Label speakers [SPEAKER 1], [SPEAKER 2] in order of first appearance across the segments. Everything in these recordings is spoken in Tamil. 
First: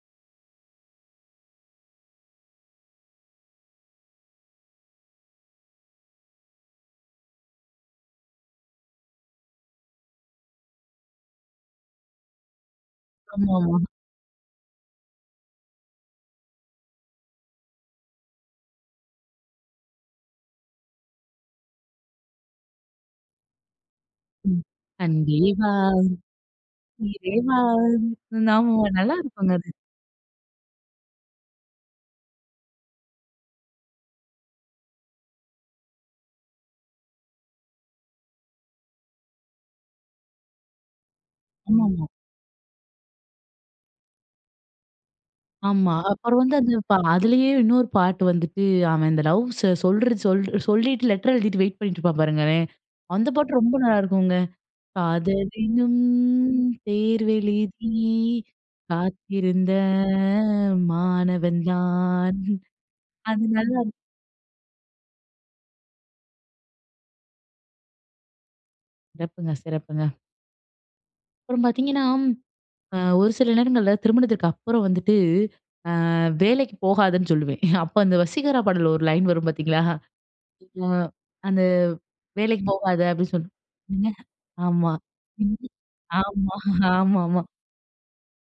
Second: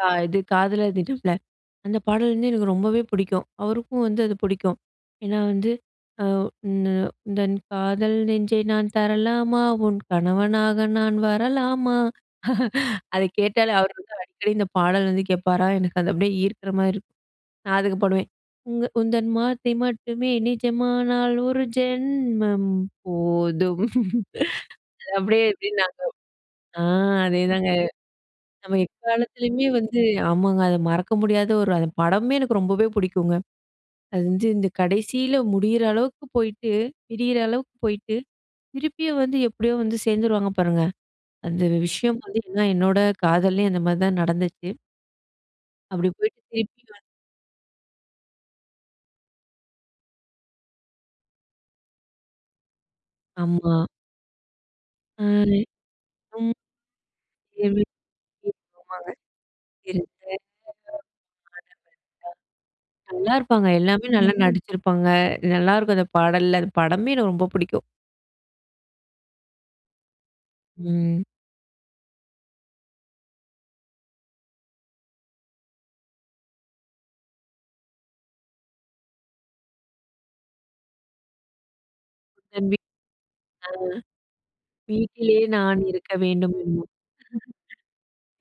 [SPEAKER 1] ஆ இது காதலர் தினம்ல, அந்த பாடல் வந்து எனக்கு ரொம்பவே புடிக்கும். அவருக்கும் வந்து அது புடிக்கும். ஏன்னா வந்து, "ஆ உந்த உந்தன் காதல் நெஞ்சை நான் தரலாமா? உன் கணவனாக நான் வரலாமா?" அதை கேட்டாலே
[SPEAKER 2] ஆமாமா.
[SPEAKER 1] அவர் வந்து அடிக்கடி இந்த பாடல் வந்து கேட்பாரா, எனக்கு அது அப்படியே ஈர்க்கிற மாரி இருக்கும். நா அதுக்கு பாடுவேன், "உங்க உந்தன் வார்த்தை மட்டுமே நிஜமானால், ஒரு ஜென்மம் போதும்."
[SPEAKER 2] ம். "அன்பே
[SPEAKER 1] அப்படியே எப்படி
[SPEAKER 2] வா,
[SPEAKER 1] நாங்க ஆ
[SPEAKER 2] உயிரே
[SPEAKER 1] அதே
[SPEAKER 2] வா,
[SPEAKER 1] தாங்க. நம்ம
[SPEAKER 2] நாம" நல்லா இருக்குங்க
[SPEAKER 1] எக்காலத்திலேயுமே
[SPEAKER 2] அது.
[SPEAKER 1] வந்து ஆமாங்க, அது மறக்க முடியாத ஒரு அது படமுமே எனக்கு ரொம்பவே புடிக்கும்ங்க. அது வந்து இந்த கடைசியில முடியற அளவுக்கு போயிட்டு பிரியிற அளவுக்கு போயிட்டு, திருப்பியும் வந்து எப்படியோ வந்து சேர்ந்துருவாங்க பாருங்க. அந்த
[SPEAKER 2] ஆமாமா.
[SPEAKER 1] விஷயம் வந்து எல்லாம், என்னோட காதல்லேயும் அந்த மாரி தான் நடந்துச்சு.
[SPEAKER 2] ஆமா,
[SPEAKER 1] அப்படி
[SPEAKER 2] அப்பறம்
[SPEAKER 1] போயிட்டு
[SPEAKER 2] வந்து அந்து
[SPEAKER 1] திருப்பி
[SPEAKER 2] பா
[SPEAKER 1] வந் [unintelligible]
[SPEAKER 2] அதுலேயே இன்னொரு பாட்டு வந்துட்டு, அவன் இந்த லவ்ஸ சொல்ற சொல் சொல்லீட்டு, லெட்டர் எழுதிட்டு வெயிட் பண்ணீட்ருப்பான் பாருங்களேன். அந்த பாட்டு ரொம்ப
[SPEAKER 1] ஆமா.
[SPEAKER 2] நல்லாருக்குங்க.
[SPEAKER 1] ஆய்.
[SPEAKER 2] "காதலெனும்
[SPEAKER 1] ம்,
[SPEAKER 2] தேர்வெழுதி
[SPEAKER 1] [unintelligible]
[SPEAKER 2] காத்திருந்த மாணவன் தான்." அது
[SPEAKER 1] நல்லாருப்பாங்க.
[SPEAKER 2] நல்லாருக்கும்.
[SPEAKER 1] எல்லாமே நல்லா நடிச்சிருப்பாங்க. நல்லா இருக்கும் அது பாடல்ல, அது படமுமே எனக்கு ரொம்ப புடிக்கும்.
[SPEAKER 2] சிறப்புங்க, சிறப்புங்க.
[SPEAKER 1] ம்.
[SPEAKER 2] அப்பறம் பார்த்தீங்கன்னா, அ ஒரு சில நேரங்கள்ல திருமணத்திற்கு அப்பறம் வந்துட்டு, அ வேலைக்கு போகாதன்னு சொல்லுவேன். அப்ப அந்த "வசீகரா" பாட்டுல ஒரு லைன் வரும் பார்த்தீங்களா, "அ அந்த வேலைக்கு
[SPEAKER 1] தன் வீட்டி
[SPEAKER 2] போகாத" அப்படி சொல்லும்.
[SPEAKER 1] ஆ.
[SPEAKER 2] ஆமா,
[SPEAKER 1] வீட்டிலே நான் இருக்க வேண்டும்
[SPEAKER 2] ஆமா,
[SPEAKER 1] என்னு. [unintelligible]
[SPEAKER 2] ஆமாமா.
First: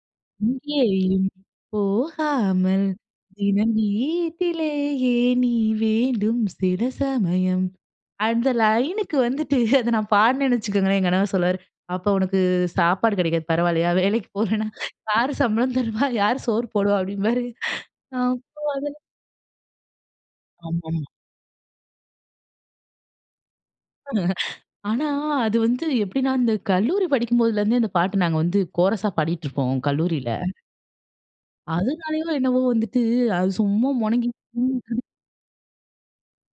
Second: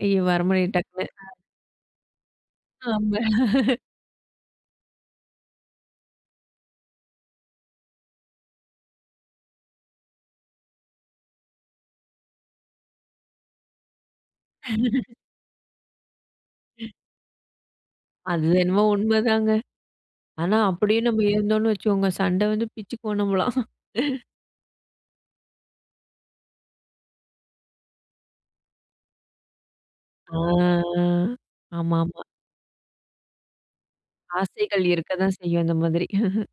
[SPEAKER 1] ஐயோ! வர மாட்டிது டக்குன்னு.
[SPEAKER 2] "இங்கேயும்
[SPEAKER 1] அ.
[SPEAKER 2] போகாமல்
[SPEAKER 1] ஆமா.
[SPEAKER 2] தினம் வீட்டிலேயே நீ வேண்டும். சில சமயம்" அந்த லைனுக்கு வந்துட்டு அதை நா பாடுனேன்னு வச்சுக்கோங்களேன், என் கணவர் சொல்லுவாரு, "அப்ப உனக்கு சாப்பாடு கிடைக்காது, பரவால்லையா? வேலைக்கு போலனா யார் சம்பளம் தருவா? யாரு சோறு போடுவா?" அப்படீம்பாரு.
[SPEAKER 1] அது
[SPEAKER 2] அப்ப
[SPEAKER 1] என்னமோ
[SPEAKER 2] வந்துட்டு
[SPEAKER 1] உண்மதாங்க. ஆனா, அப்படியே
[SPEAKER 2] [unintelligible]
[SPEAKER 1] நம்ம இருந்தோன்னு வச்சுக்கோங்க, சண்ட வந்து பிச்சுக்குவோம் நம்மள்லாம்.
[SPEAKER 2] ஆனா, அது வந்து எப்படின்னா இந்த கல்லூரி படிக்கும் போதுலருந்தே, அந்த பாட்டு நாங்க வந்து கோரஸா பாடிட்டுருப்போம் கல்லூரில.
[SPEAKER 1] ஆ. ஆ. ஆமா, ஆமா.
[SPEAKER 2] அதுனாலையோ என்னவோ வந்துட்டு அது சும்மா மொனங்கி
[SPEAKER 1] ஆசைகள்
[SPEAKER 2] [unintelligible]
[SPEAKER 1] இருக்கதான் செய்யும், அந்த மாதிரி.